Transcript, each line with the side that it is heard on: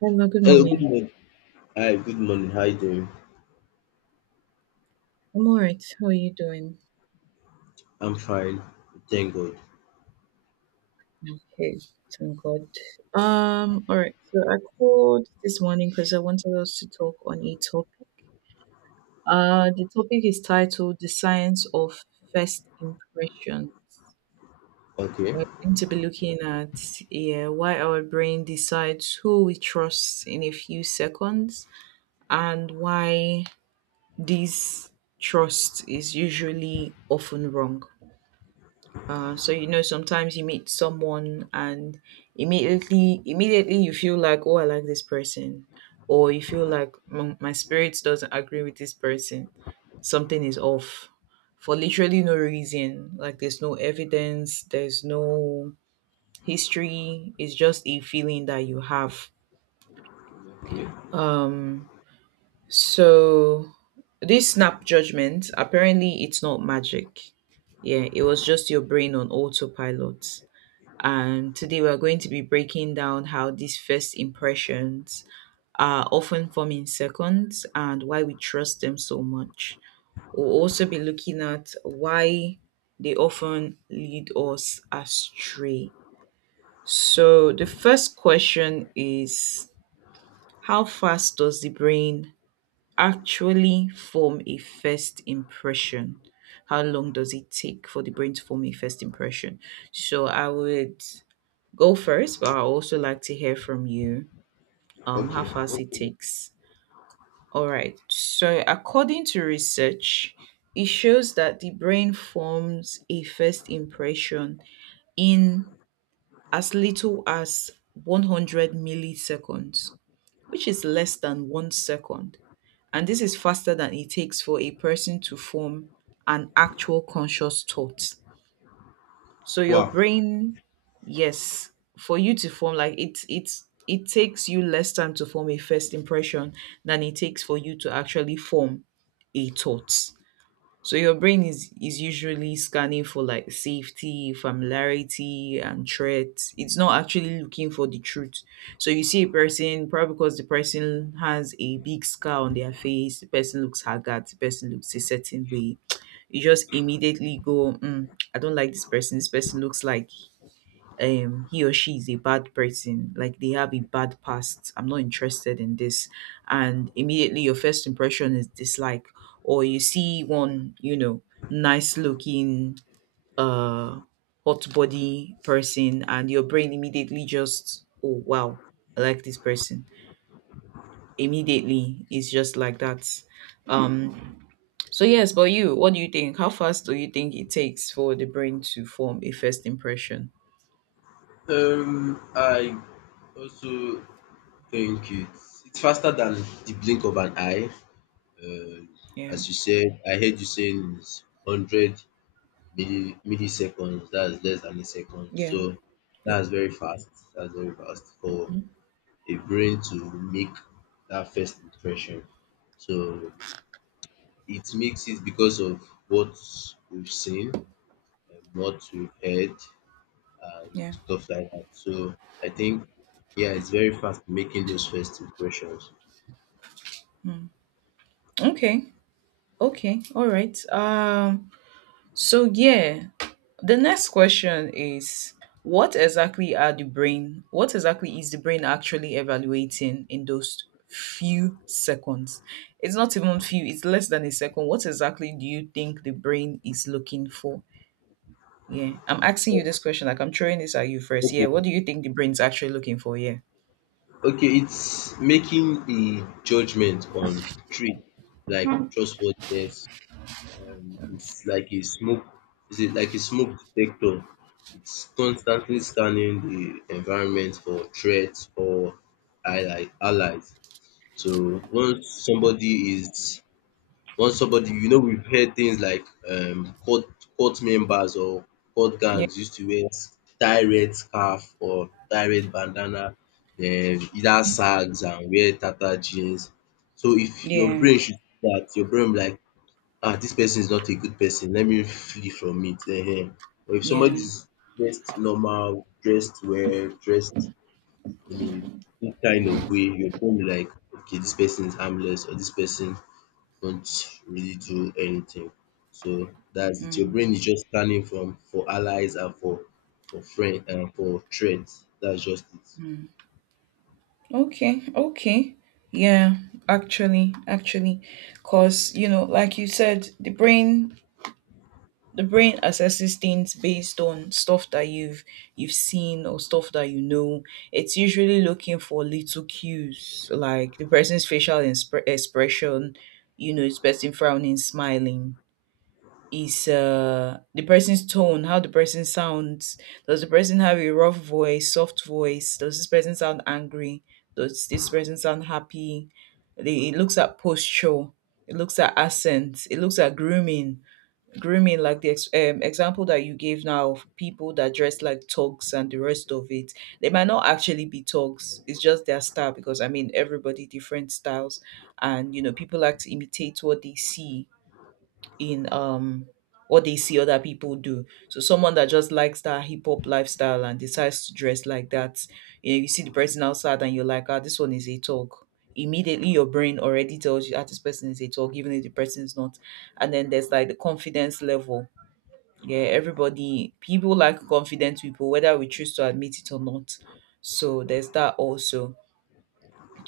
right: Hello, good
left: Hello, good
right: morning.
left: morning. Hi, good morning. How you doing?
right: I'm all right. How are you doing?
left: I'm fine. Thank God.
right: Okay, thank God. All right. So I called this morning because I wanted us to talk on a topic. The topic is titled "The Science of First Impression."
left: Okay.
right: We're going to be looking at, yeah, why our brain decides who we trust in a few seconds, and why this trust is usually often wrong. So sometimes you meet someone, and immediately you feel like, oh, I like this person, or you feel like, "Mm, my spirit doesn't agree with this person, something is off for literally no reason. Like, there's no evidence, there's no history, it's just a feeling that you have."
left: Okay.
right: Um so this snap judgment, apparently it's not magic. Yeah, it was just your brain on autopilot. And today we are going to be breaking down how these first impressions are often forming seconds, and why we trust them so much. We'll also be looking at why they often lead us astray. So, the first question is, how fast does the brain actually form a first impression? How long does it take for the brain to form a first impression? So, I would go first, but I also like to hear from you,
left: Okay.
right: how fast
left: No
right: it
left: problem.
right: takes. All right. So, according to research, it shows that the brain forms a first impression in as little as 100 milliseconds, which is less than 1 second. And this is faster than it takes for a person to form an actual conscious thought. So your
left: Wow.
right: brain Yes, for you to form like it's it takes you less time to form a first impression than it takes for you to actually form a thought. So your brain is usually scanning for, like, safety, familiarity and threats. It's not actually looking for the truth. So you see a person, probably because the person has a big scar on their face, the person looks haggard, the person looks a certain way, you just immediately go, mm, I don't like this person, this person looks like, he or she is a bad person, like they have a bad past, I'm not interested in this. And immediately your first impression is dislike. Or you see one, you know, nice looking, uh hot body person, and your brain immediately just, oh wow, I like this person. Immediately it's just like that. Um so yes, but you, what do you think? How fast do you think it takes for the brain to form a first impression?
left: I also think it's faster than the blink of an eye. Um,
right: Yeah.
left: as you said, I heard you saying it's hundred milliseconds. That's less than a second.
right: Yeah.
left: So
right: Yeah.
left: that's very fast. That's very fast for
right: Mhm.
left: a brain to make that first impression. So it makes it because of what we've seen, what we've heard, and
right: Yeah.
left: stuff like that. So I think, yeah, it's very fast making those first impressions.
right: Okay. Okay. All right. So yeah, the next question is, what exactly are the brain? What exactly is the brain actually evaluating in those few seconds? It's not even few, it's less than a second. What exactly do you think the brain is looking for? Yeah. I'm asking you this
left: O-
right: question. Like, I'm throwing this at you first. Yeah.
left: Okay,
right: What do you think the brain's actually looking for? Yeah.
left: okay, it's making a judgment on three, like trustworthiness. It's like a smoke. Is it like a smoke detector? It's constantly scanning the environment for threats or allies. So once somebody, you know, we've heard things like court cult members or court
right: Yeah.
left: gangs used to wear tie red scarf or tie red bandana, then either sags and wear tata jeans. So if your
right: Yeah.
left: brain should see that, your brain will be like, ah, this person is not a good person, let me flee from it. um But if somebody
right: Yeah.
left: is dressed normal, dressed well, dressed in a good kind of way, you become like, okay, this person is harmless or this person don't really do anything. So that's it. Your
right: Mm.
left: brain is just scanning from for allies and for friend and for threats. That's just it.
right: Okay. Okay. Yeah. Actually, because, you know, like you said, the brain, the brain assesses things based on stuff that you've seen, or stuff that you know. It's usually looking for little cues, like the person's facial expression, you know, is person frowning, smiling, is the person's tone, how the person sounds. Does the person have a rough voice, soft voice? Does this person sound angry? Does this person sound happy? They, it looks at posture, it looks at accent, it looks at grooming. Grooming, like the example that you gave now of people that dress like thugs and the rest of it. They might not actually be thugs, it's just their style, because I mean, everybody different styles. And you know, people like to imitate what they see in, what they see other people do. So someone that just likes that hip hop lifestyle and decides to dress like that, you know, you see the person outside and you're like, ah, this one is a talk. Immediately your brain already tells you that this person is a talk, even if the person is not. And then there's like the confidence level. Yeah, everybody, people like confident people, whether we choose to admit it or not. So there's
left: Okay.
right: that also.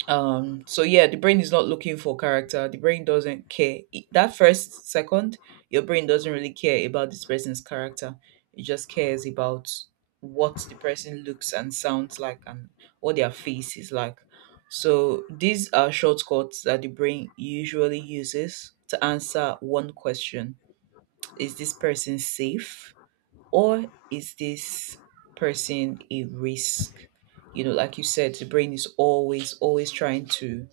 right: So yeah, the brain is not looking for character. The brain doesn't care. It- that first second, your brain doesn't really care about this person's character. It just cares about what the person looks and sounds like, and what their face is like. So these are shortcuts that the brain usually uses to answer one question. Is this person safe, or is this person a risk? You know, like you said, the brain is always, always trying to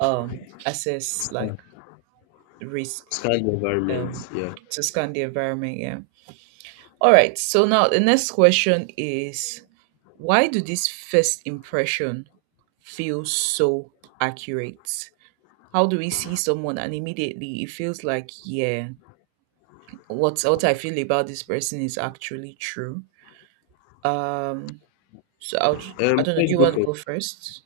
right: assess,
left: Scan
right: like, risk,
left: scan the environment.
right: um
left: Yeah.
right: to scan the environment, yeah. All right, so now the next question is, why do this first impression feel so accurate? How do we see someone and immediately it feels like, yeah, what I feel about this person is actually true? Um so i'll ju- I don't know, do
left: Let's
right: you
left: go
right: want to
left: first.
right: go first?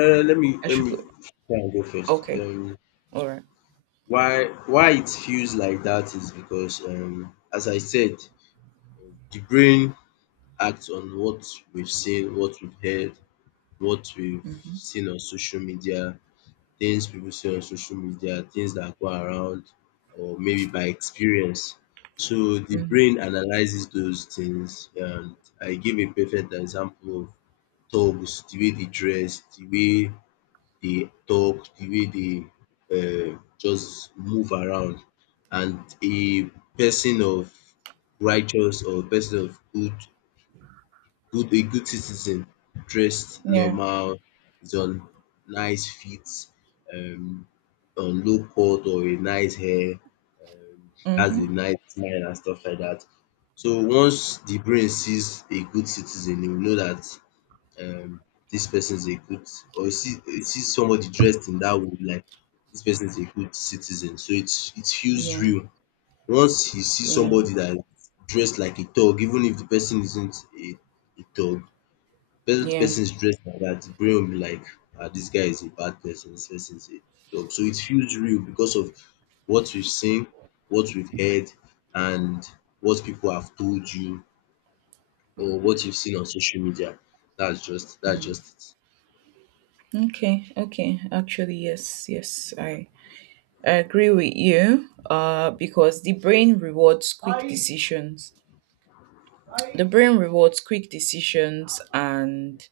left: Let me
right: I
left: let
right: should
left: me
right: go.
left: try and go first.
right: Okay, all right.
left: Why it feels like that is because, as I said, the brain act on what we've seen, what we've heard, what we've
right: Mm-hmm.
left: seen on social media, things people see on social media, things that go around, or maybe by experience. So the
right: Mm-hmm.
left: brain analyzes those things, and I give a perfect example of dogs: the way they dress, the way they talk, the way they just move around. And a person of righteous or a person of good good a good citizen dressed
right: Yeah.
left: normal is on nice feet, um on low cut or a nice hair, um has a
right: Mm-hmm.
left: nice smile and stuff like that. So once the brain sees a good citizen, e will know that um this person is a good, or e see somebody dressed in that way like this person is a good citizen, so it feels
right: Yeah.
left: real. Once you see
right: Yeah.
left: somebody that is dressed like a thug, even if the person isn't a thug, Person
right: Yeah.
left: person is dressed like that, the brain will be like, ah, this guy is a bad person, this person is a dog. So it feels real because of what we've seen, what we've heard, and what people have told you or what you've seen on social media. That's just that's
right: Mm.
left: just
right: Okay, okay. Actually, yes, yes, I agree with you. Because the brain rewards quick decisions. The brain rewards quick decisions, and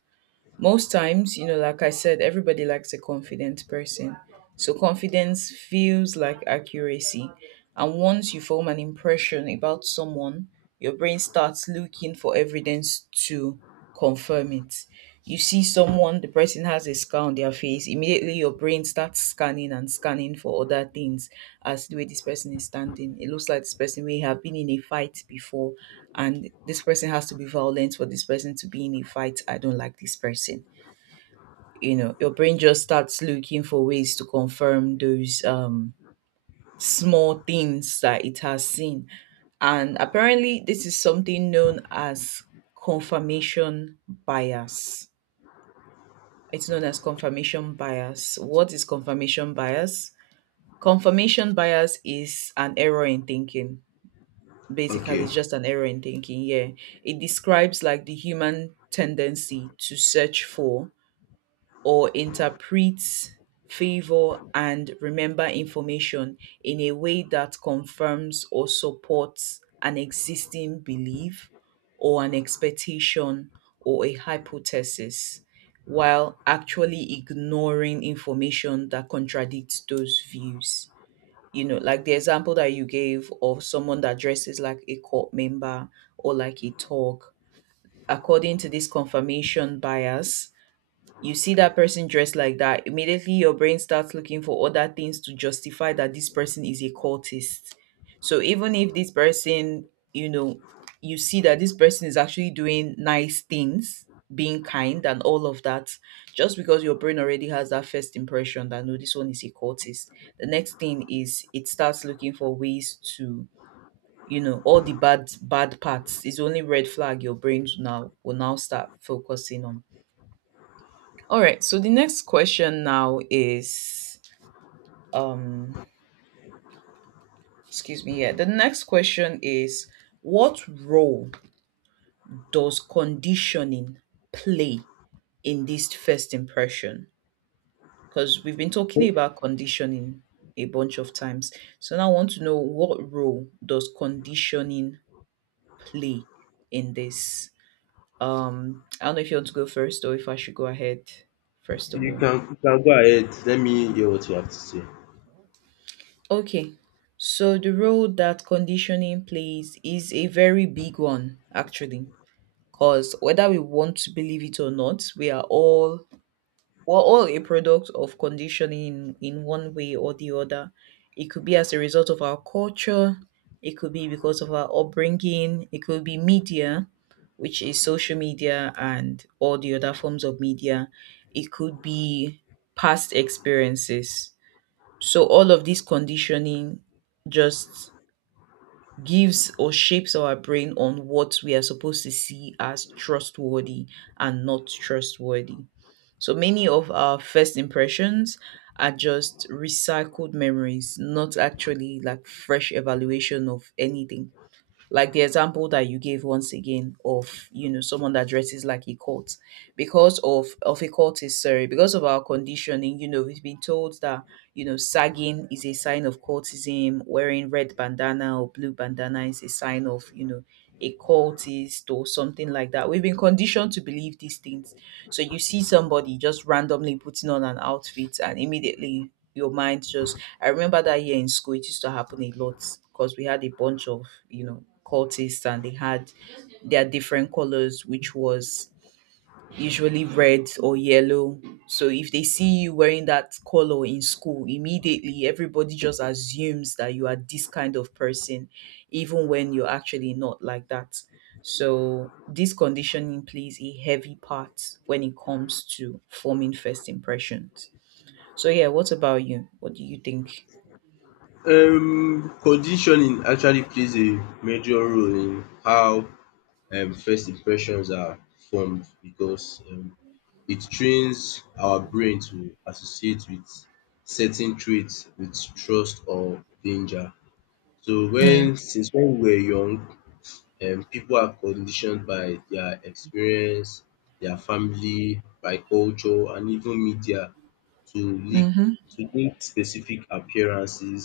right: most times, you know, like I said, everybody likes a confident person. So confidence feels like accuracy. And once you form an impression about someone, your brain starts looking for evidence to confirm it. You see someone, the person has a scar on their face, immediately your brain starts scanning and scanning for other things, as the way this person is standing. It looks like this person may have been in a fight before, and this person has to be violent for this person to be in a fight. I don't like this person. You know, your brain just starts looking for ways to confirm those, small things that it has seen. And apparently this is something known as confirmation bias. It's known as confirmation bias. What is confirmation bias? Confirmation bias is an error in thinking,
left: it.
right: basically
left: Okay.
right: it's just an error in thinking, yeah. It describes, like, the human tendency to search for or interpret, favor and remember information in a way that confirms or supports an existing belief, or an expectation, or a hypothesis, while actually ignoring information that contradicts those views. You know, like the example that you gave of someone that dresses like a court member or like a thug, according to this confirmation bias, you see that person dressed like that, immediately your brain starts looking for other things to justify that this person is a cultist. So even if this person, you know, you see that this person is actually doing nice things, being kind and all of that, just because your brain already has that first impression that, no, this one is a cultist. The next thing is, it starts looking for ways to, you know, all the bad parts, is only red flag your brains now will now start focusing on. All right, so the next question now is, um excuse me. Yeah, the next question is, what role does conditioning play in this first impression? Because we've been talking
left: You
right: about conditioning a bunch of times. So now I want to know, what role does conditioning play in this? I don't know if you want to go first, or if I should go ahead first
left: can
right: of
left: you
right: all.
left: can go ahead. Let me hear what you have to say.
right: Okay, so the role that conditioning plays is a very big one, actually, because whether we want to believe it or not, we are all, we're all a product of conditioning in one way or the other. It could be as a result of our culture, it could be because of our upbringing, it could be media, which is social media and all the other forms of media. It could be past experiences. So all of this conditioning just gives, or shapes our brain on what we are supposed to see as trustworthy and not trustworthy. So many of our first impressions are just recycled memories, not actually like fresh evaluation of anything, like the example that you gave once again of, you know, someone that dresses like a cult, because of a cult is, sorry, because of our conditioning, you know, we've been told that, you know, sagging is a sign of cultism, wearing red bandana or blue bandana is a sign of, you know, a cultist or something like that. We've been conditioned to believe these things. So you see somebody just randomly putting on an outfit, and immediately your mind just, I remember that year in school, it used to happen a lot, because we had a bunch of, you know, cultists, and they had their different colors, which was usually red or yellow. So if they see you wearing that color in school, immediately everybody just assumes that you are this kind of person even when you're actually not like that. So this conditioning plays a heavy part when it comes to forming first impressions. So yeah, what about you? What do you think?
left: Conditioning actually plays a major role in how first impressions are formed, because it trains our brain to associate with certain traits with trust or danger. So
right: Yeah.
left: when since when we were young, people are conditioned by their experience, their family, by culture, and even media to
right: Mhm.
left: link specific appearances,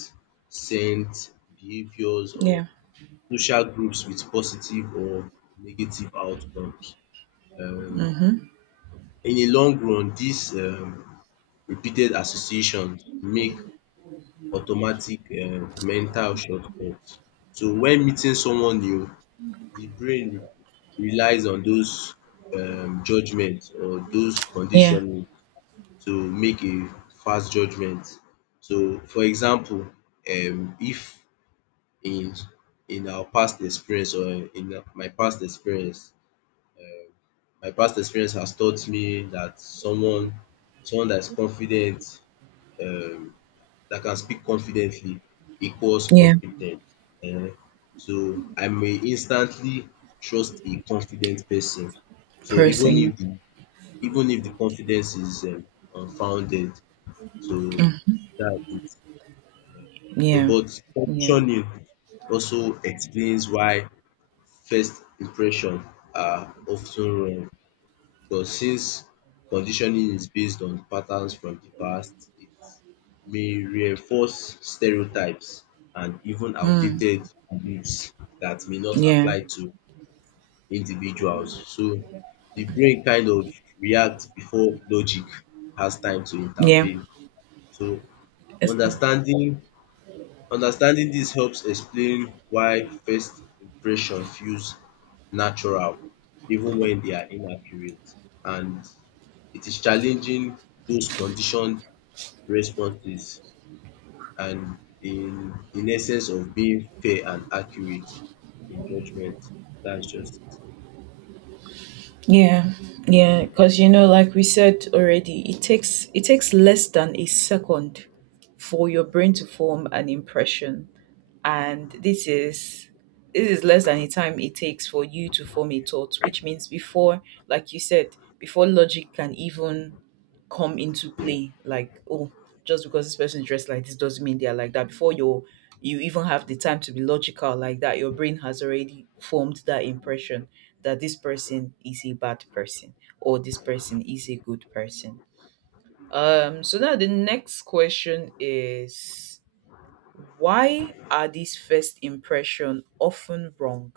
left: scent, behaviours, or
right: Yeah.
left: social groups with positive or negative outcomes. Um
right: Mhm.
left: in the long run, this repeated associations make automatic mental shortcuts. So when meeting someone new, the brain relies on those judgement or those
right: Yeah.
left: conditioning to make a fast judgement. So, for example, if in in our past experience, or in my past experience has taught me that someone that is confident, um that can speak confidently equals
right: Yeah.
left: confident. um So I may instantly trust a confident person. So
right: Person.
left: even if the confidence is unfounded, so
right: Mm.
left: that's it. So
right: Yeah.
left: but
right: Yeah.
left: questioning also explains why first impression are often wrong. Because since conditioning is based on patterns from the past, it may reinforce stereotypes and even
right: Mm.
left: outdated beliefs that may not
right: Yeah.
left: apply to individuals. So the brain kind of reacts before logic has time to
right: Yeah.
left: intervene. So
right: It's,
left: understanding understanding this helps explain why first impression feels natural, even when they are inaccurate, and it is challenging those conditioned responses and in essence of being fair and accurate in judgment. That's just
right: yeah. Yeah. Because like we said already, it takes less than a second for your brain to form an impression, and this is less than the time it takes for you to form a thought, which means before, like you said, before logic can even come into play. Like, oh, just because this person is dressed like this doesn't mean they're like that. Before you even have the time to be logical like that, your brain has already formed that impression that this person is a bad person or this person is a good person. So now the next question is why are these first impression often wrong?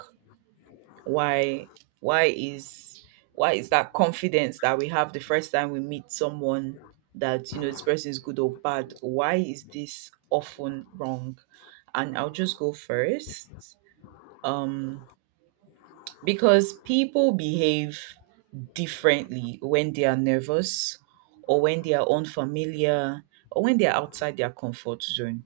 right: why why is why is that confidence that we have the first time we meet someone that this person is good or bad, why is this often wrong? And I'll just go first. um because people behave differently when they are nervous, or when they are unfamiliar, or when they are outside their comfort zone.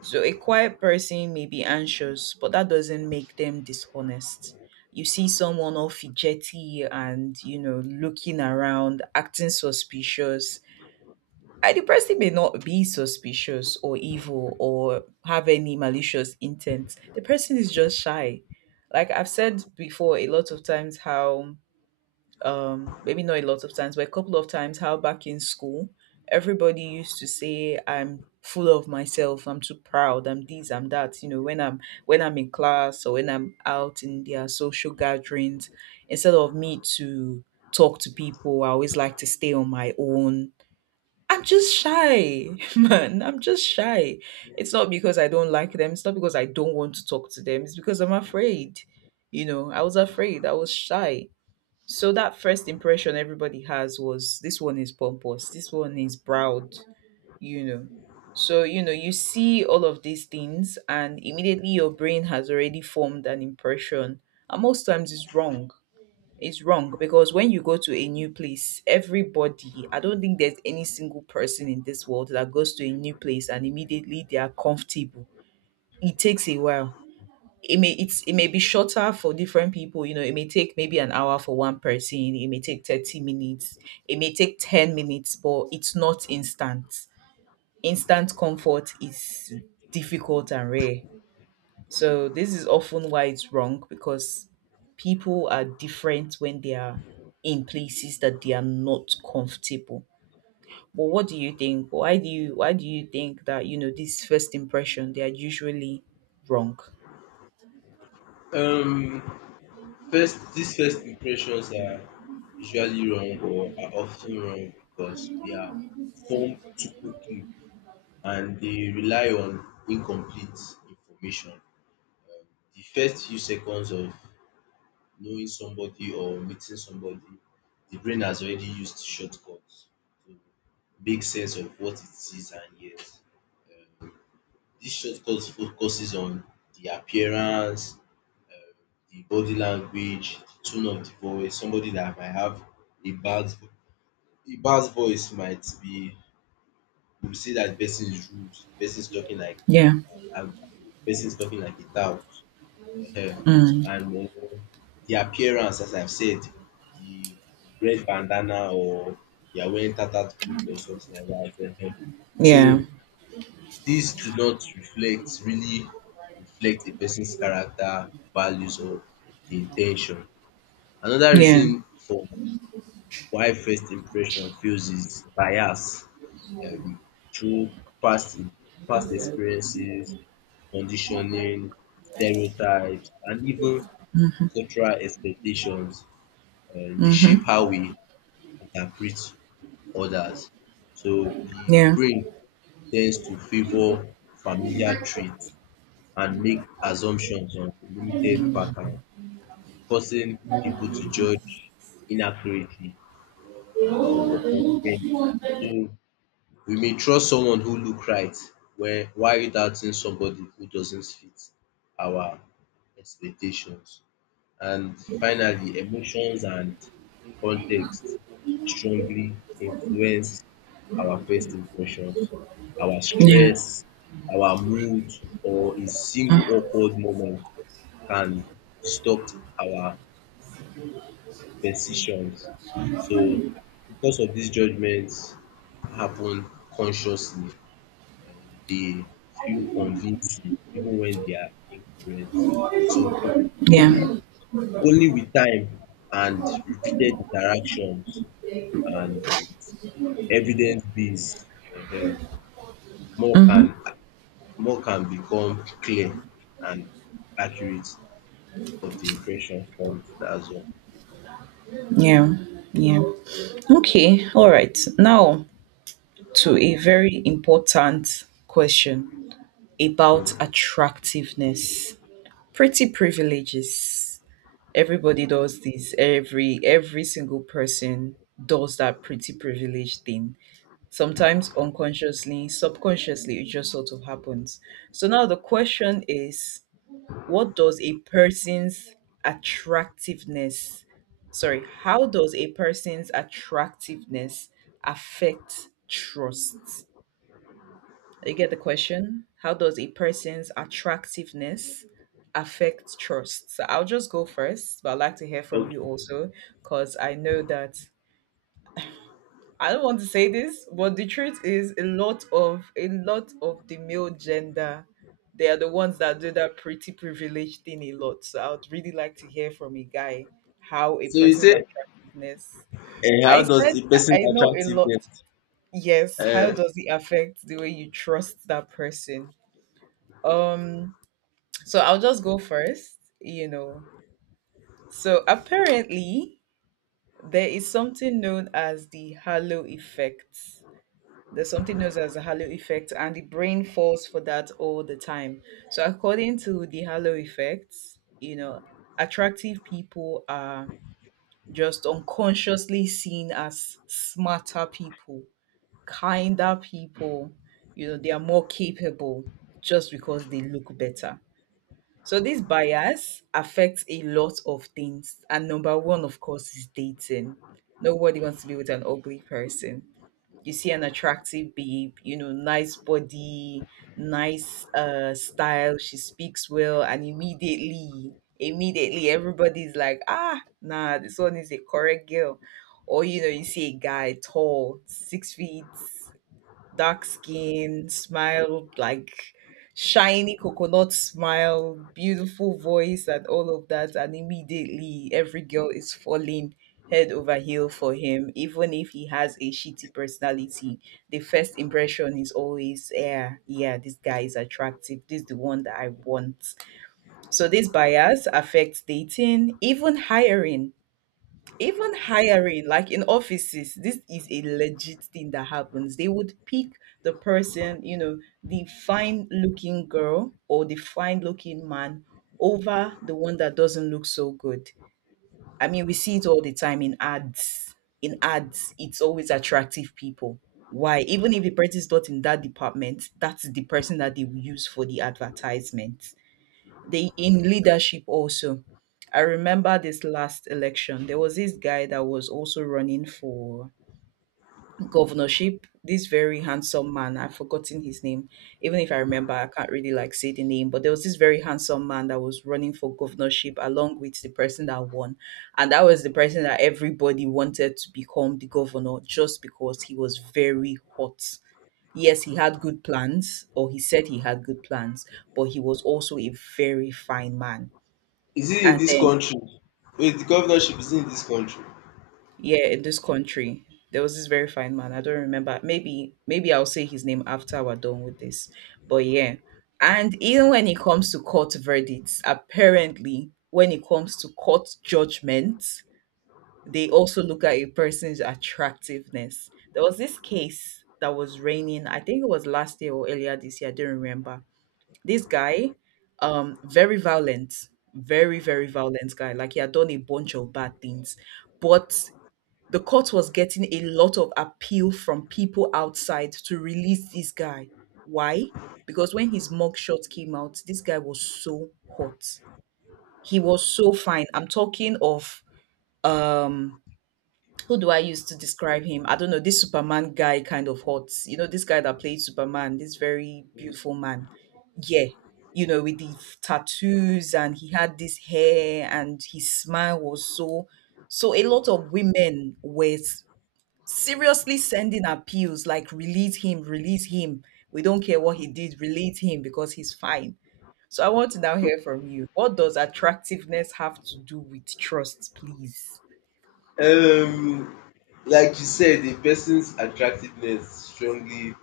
right: So a quiet person may be anxious, but that doesn't make them dishonest. You see someone all fidgety and looking around, acting suspicious. And the person may not be suspicious or evil or have any malicious intent. The person is just shy. Like I've said before, a lot of times how maybe not a lot of times but a couple of times, how back in school everybody used to say I'm full of myself, I'm too proud, I'm this, I'm that, when I'm in class or when I'm out in their social gatherings, instead of me to talk to people I always like to stay on my own. I'm just shy. Man, I'm just shy. It's not because I don't like them, it's not because I don't want to talk to them, it's because I'm afraid. I was afraid, I was shy. So that first impression everybody has was, this one is pompous, this one is proud, you know. So, you know, you see all of these things, and immediately your brain has already formed an impression. And most times it's wrong. It's wrong because when you go to a new place, everybody, I don't think there's any single person in this world that goes to a new place and immediately they are comfortable. It takes a while. It may be shorter for different people. It may take maybe an hour for one person, it may take 30 minutes, it may take 10 minutes, but it's not instant. Instant comfort is difficult and rare. So this is often why it's wrong, because people are different when they are in places that they are not comfortable. But what do you think, why do you think that this first impression they are usually wrong?
left: it. First these first impressions are usually wrong, or are often wrong, because they are formed too quickly and they rely on incomplete information. The first few seconds of knowing somebody or meeting somebody, the brain has already used shortcuts to make sense of what it sees and hears. This shortcut focuses on the appearance, the body language, the tone of the voice. Somebody that might have a bad vo- a bad voice might be, you will say that the person is rude, the person is talking like
right: Yeah.
left: angry, the person is talking like a tout. Ehen.
right: Mm.
left: And the appearance, as I've said, the red bandana, or you are wearing tattered clothes or something like that. Ehen. So
right: Yeah.
left: these do not reflect really reflect a person's character, values, or the intention. Another
right: Yeah.
left: reason for why first impression fails is bias, um, through past past experiences, conditioning, stereotypes, and even cultural expectations, dey
right: Mhm.
left: shape how we interpret others. So the
right: Yeah.
left: brain tends to favour familiar traits and make assumptions on limited pattern, causing people to judge inaccurately, or unfairly. So we may trust someone who look right where while doubting somebody who doesn't fit our expectations. And finally, emotions and context strongly influence our first impressions. Our
right: Yeah.
left: stress, our mood, or a single
right: Mm.
left: awkward moment can distort our decisions. So, because of these, judgments happen consciously, and they feel convincing even when they are incorrect. So,
right: Yeah.
left: only with time and repeated interactions and with evidence-based um more,
right: Mhm.
left: can become clear and accurate of the impression formed. That's all.
right: Yeah. Yeah. Okay. All right. Now to a very important question about attractiveness. Pretty privileges. Everybody does this. Every single person does that pretty privilege thing. Sometimes unconsciously, subconsciously, it just sort of happens. So now the question is, what does a person's attractiveness, sorry, how does a person's attractiveness affect trust? You get the question, how does a person's attractiveness affect trust? So I'll just go first, but I'd like to hear from
left: Okay.
right: you also. Because I know that, I don't want to say this, but the truth is, a lot of the male gender, they are the ones that do that pretty privileged thing a lot. So I would really like to hear from a guy how a
left: So you
right: person's
left: say
right: attractiveness.
left: how
right: I
left: does
right: said
left: the person
right: I know a lot.
left: attractiveness,
right: Yes, how
left: um
right: does it affect the way you trust that person? Um, so I'll just go first, you know. So apparently there is something known as the halo effect. There's something known as the halo effect, and the brain falls for that all the time. So, according to the halo effect, you know, attractive people are just unconsciously seen as smarter people, kinder people, you know, they are more capable just because they look better. So, this bias affects a lot of things. And number one, of course, is dating. Nobody wants to be with an ugly person. You see an attractive babe, you know, nice body, nice style, she speaks well, and immediately, immediately everybody's like, ah, nah, this one is a correct girl. Or you know, you see a guy tall, 6 feet, dark skin, smile like shiny coconut smile, beautiful voice, and all of that. And immediately, every girl is falling head over heel for him, even if he has a shitty personality. The first impression is always, yeah, yeah, this guy is attractive. This is the one that I want. So this bias affects dating, even hiring. Like in offices, this is a legit thing that happens. They would pick the person, you know, the fine looking girl or the fine looking man over the one that doesn't look so good. I mean, we see it all the time in ads. It's always attractive people. Why? Even if the person is not in that department, that's the person that they will use for the advertisement. They in leadership also. I remember this last election. There was this guy that was also running for governorship. This very handsome man. I've forgotten his name. Even if I remember, I can't really like say the name. But there was this very handsome man that was running for governorship along with the person that won. And that was the person that everybody wanted to become the governor just because he was very hot. Yes, he had good plans, or he said he had good plans, but he was also a very fine man,
left: is it in
right: and
left: this
right: then,
left: country? Wait, the governorship is in this country?
right: yeah, in this country, there was this very fine man. I don't remember. Maybe, maybe I'll say his name after we're done with this. But yeah. And even when it comes to court verdicts, apparently, when it comes to court judgments, they also look at a person's attractiveness. There was this case that was raining, I think it was last year or earlier this year, I don't remember. This guy, very violent, very violent guy. Like he had done a bunch of bad things. But the court was getting a lot of appeal from people outside to release this guy. Why? Because when his mugshot came out, this guy was so hot. He was so fine. I'm talking of um who do I use to describe him? I don't know, this Superman guy kind of hot. You know, this guy that played Superman, this very beautiful man. Yeah. You know, with the tattoos, and he had this hair, and his smile was so, so a lot of women were seriously sending appeals like, release him, release him. We don't care what he did, release him because he's fine. So I want to now hear from you. What does attractiveness have to do with trust, please?
left: Um like you said, a person's attractiveness strongly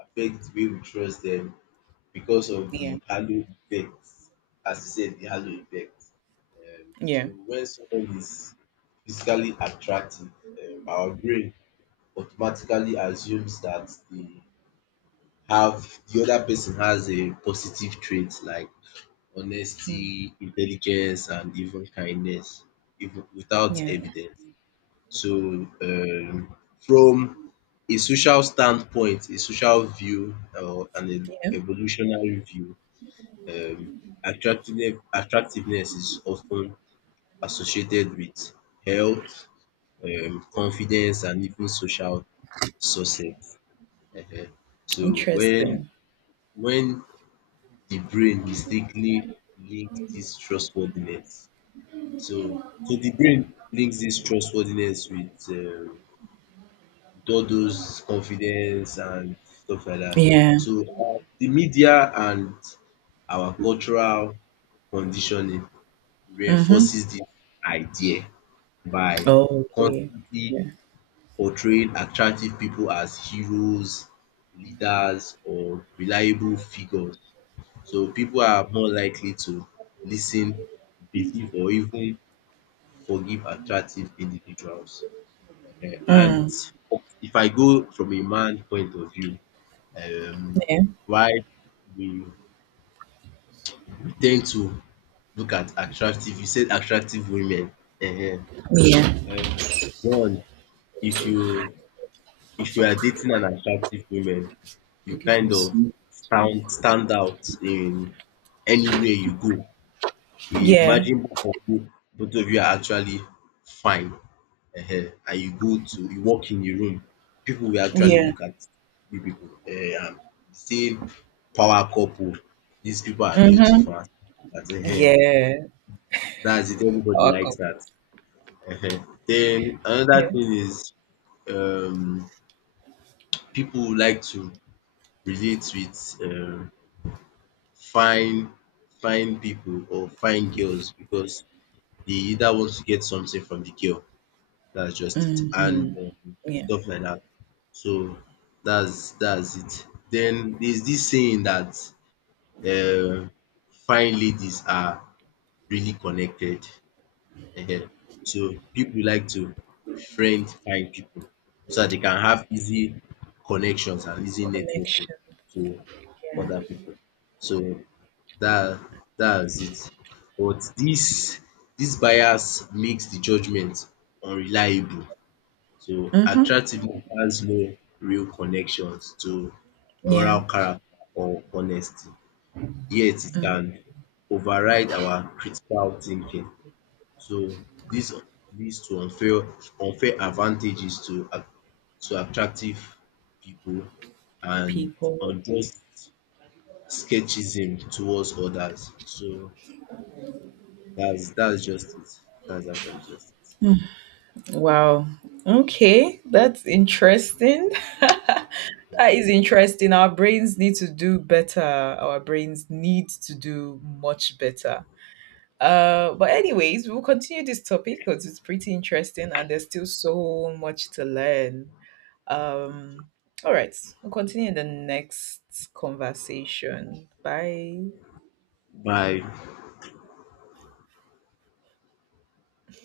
left: affects the way we trust them, because of
right: Yeah.
left: the halo effect. As you said, the halo effect. So
right: Yeah.
left: when someone is physically attractive, our brain automatically assumes that the other person has a positive trait like
right: Mm.
left: honesty, intelligence, and even kindness, even without
right: Yeah.
left: evidence. So, from a social standpoint, a social view, or an
right: Yeah.
left: evolutionary view, um attractiveness is often associated with health, confidence, and even social success. um So
right: Interesting.
left: when the brain mistakenly links this trustworthiness, so the brain links this trustworthiness with all those confidence and stuff like that.
right: Yeah.
left: So the media and our cultural conditioning
right: Mm-hmm.
left: reinforces this idea by
right: Oh, okay.
left: constantly
right: Yeah.
left: portraying attractive people as heroes, leaders, or reliable figures. So people are more likely to listen, believe, or even forgive attractive individuals. Eh, and
right: Mm.
left: if I go from a man point of view, um,
right: Yeah.
left: why we we tend to look at attractive, you said attractive women. um,
right: Yeah.
left: um, one, if you are dating an attractive woman, you kind of stand out in anywhere you go.
right: Yeah.
left: Imagine both of you are actually fine, and you go to you walk in a room, people will actually
right: Yeah.
left: look at you, pipu, same power couple, these people are
right: Mm-hmm.
left: beautiful, and dat,
right: Yeah.
left: it, everybody
right: A
left: likes dat.
right: couple.
left: Den another
right: Yeah.
left: thing is, um pipu like to relate with fine fine people or fine girls because they either want to get something from the girl, that's just it,
right: Mm-hmm.
left: and
right: Yeah.
left: stuff like that. So that's it. Then there's this saying that um fine ladies are really connected. Ehen. So people like to befriend fine people so that they can have easy connections and easy networking
right: Connection.
left: to other
right: Yeah.
left: people. So That that's it. But this bias makes the judgment unreliable. So
right: Mm-hmm.
left: attractiveness has no real connections to moral
right: Yeah.
left: character or honesty, yet it
right: Mm.
left: can override our critical thinking. So this leads to unfair advantages to attractive people and
right: People.
left: unjust sketchism towards others. So that's just it. That's actually just it.
right: Wow. Okay. That's interesting. That is interesting. Our brains need to do better. Our brains need to do much better. But anyways, we'll continue this topic because it's pretty interesting and there's still so much to learn. Um, all right, we'll continue in the next conversation. Bye.
left: Bye.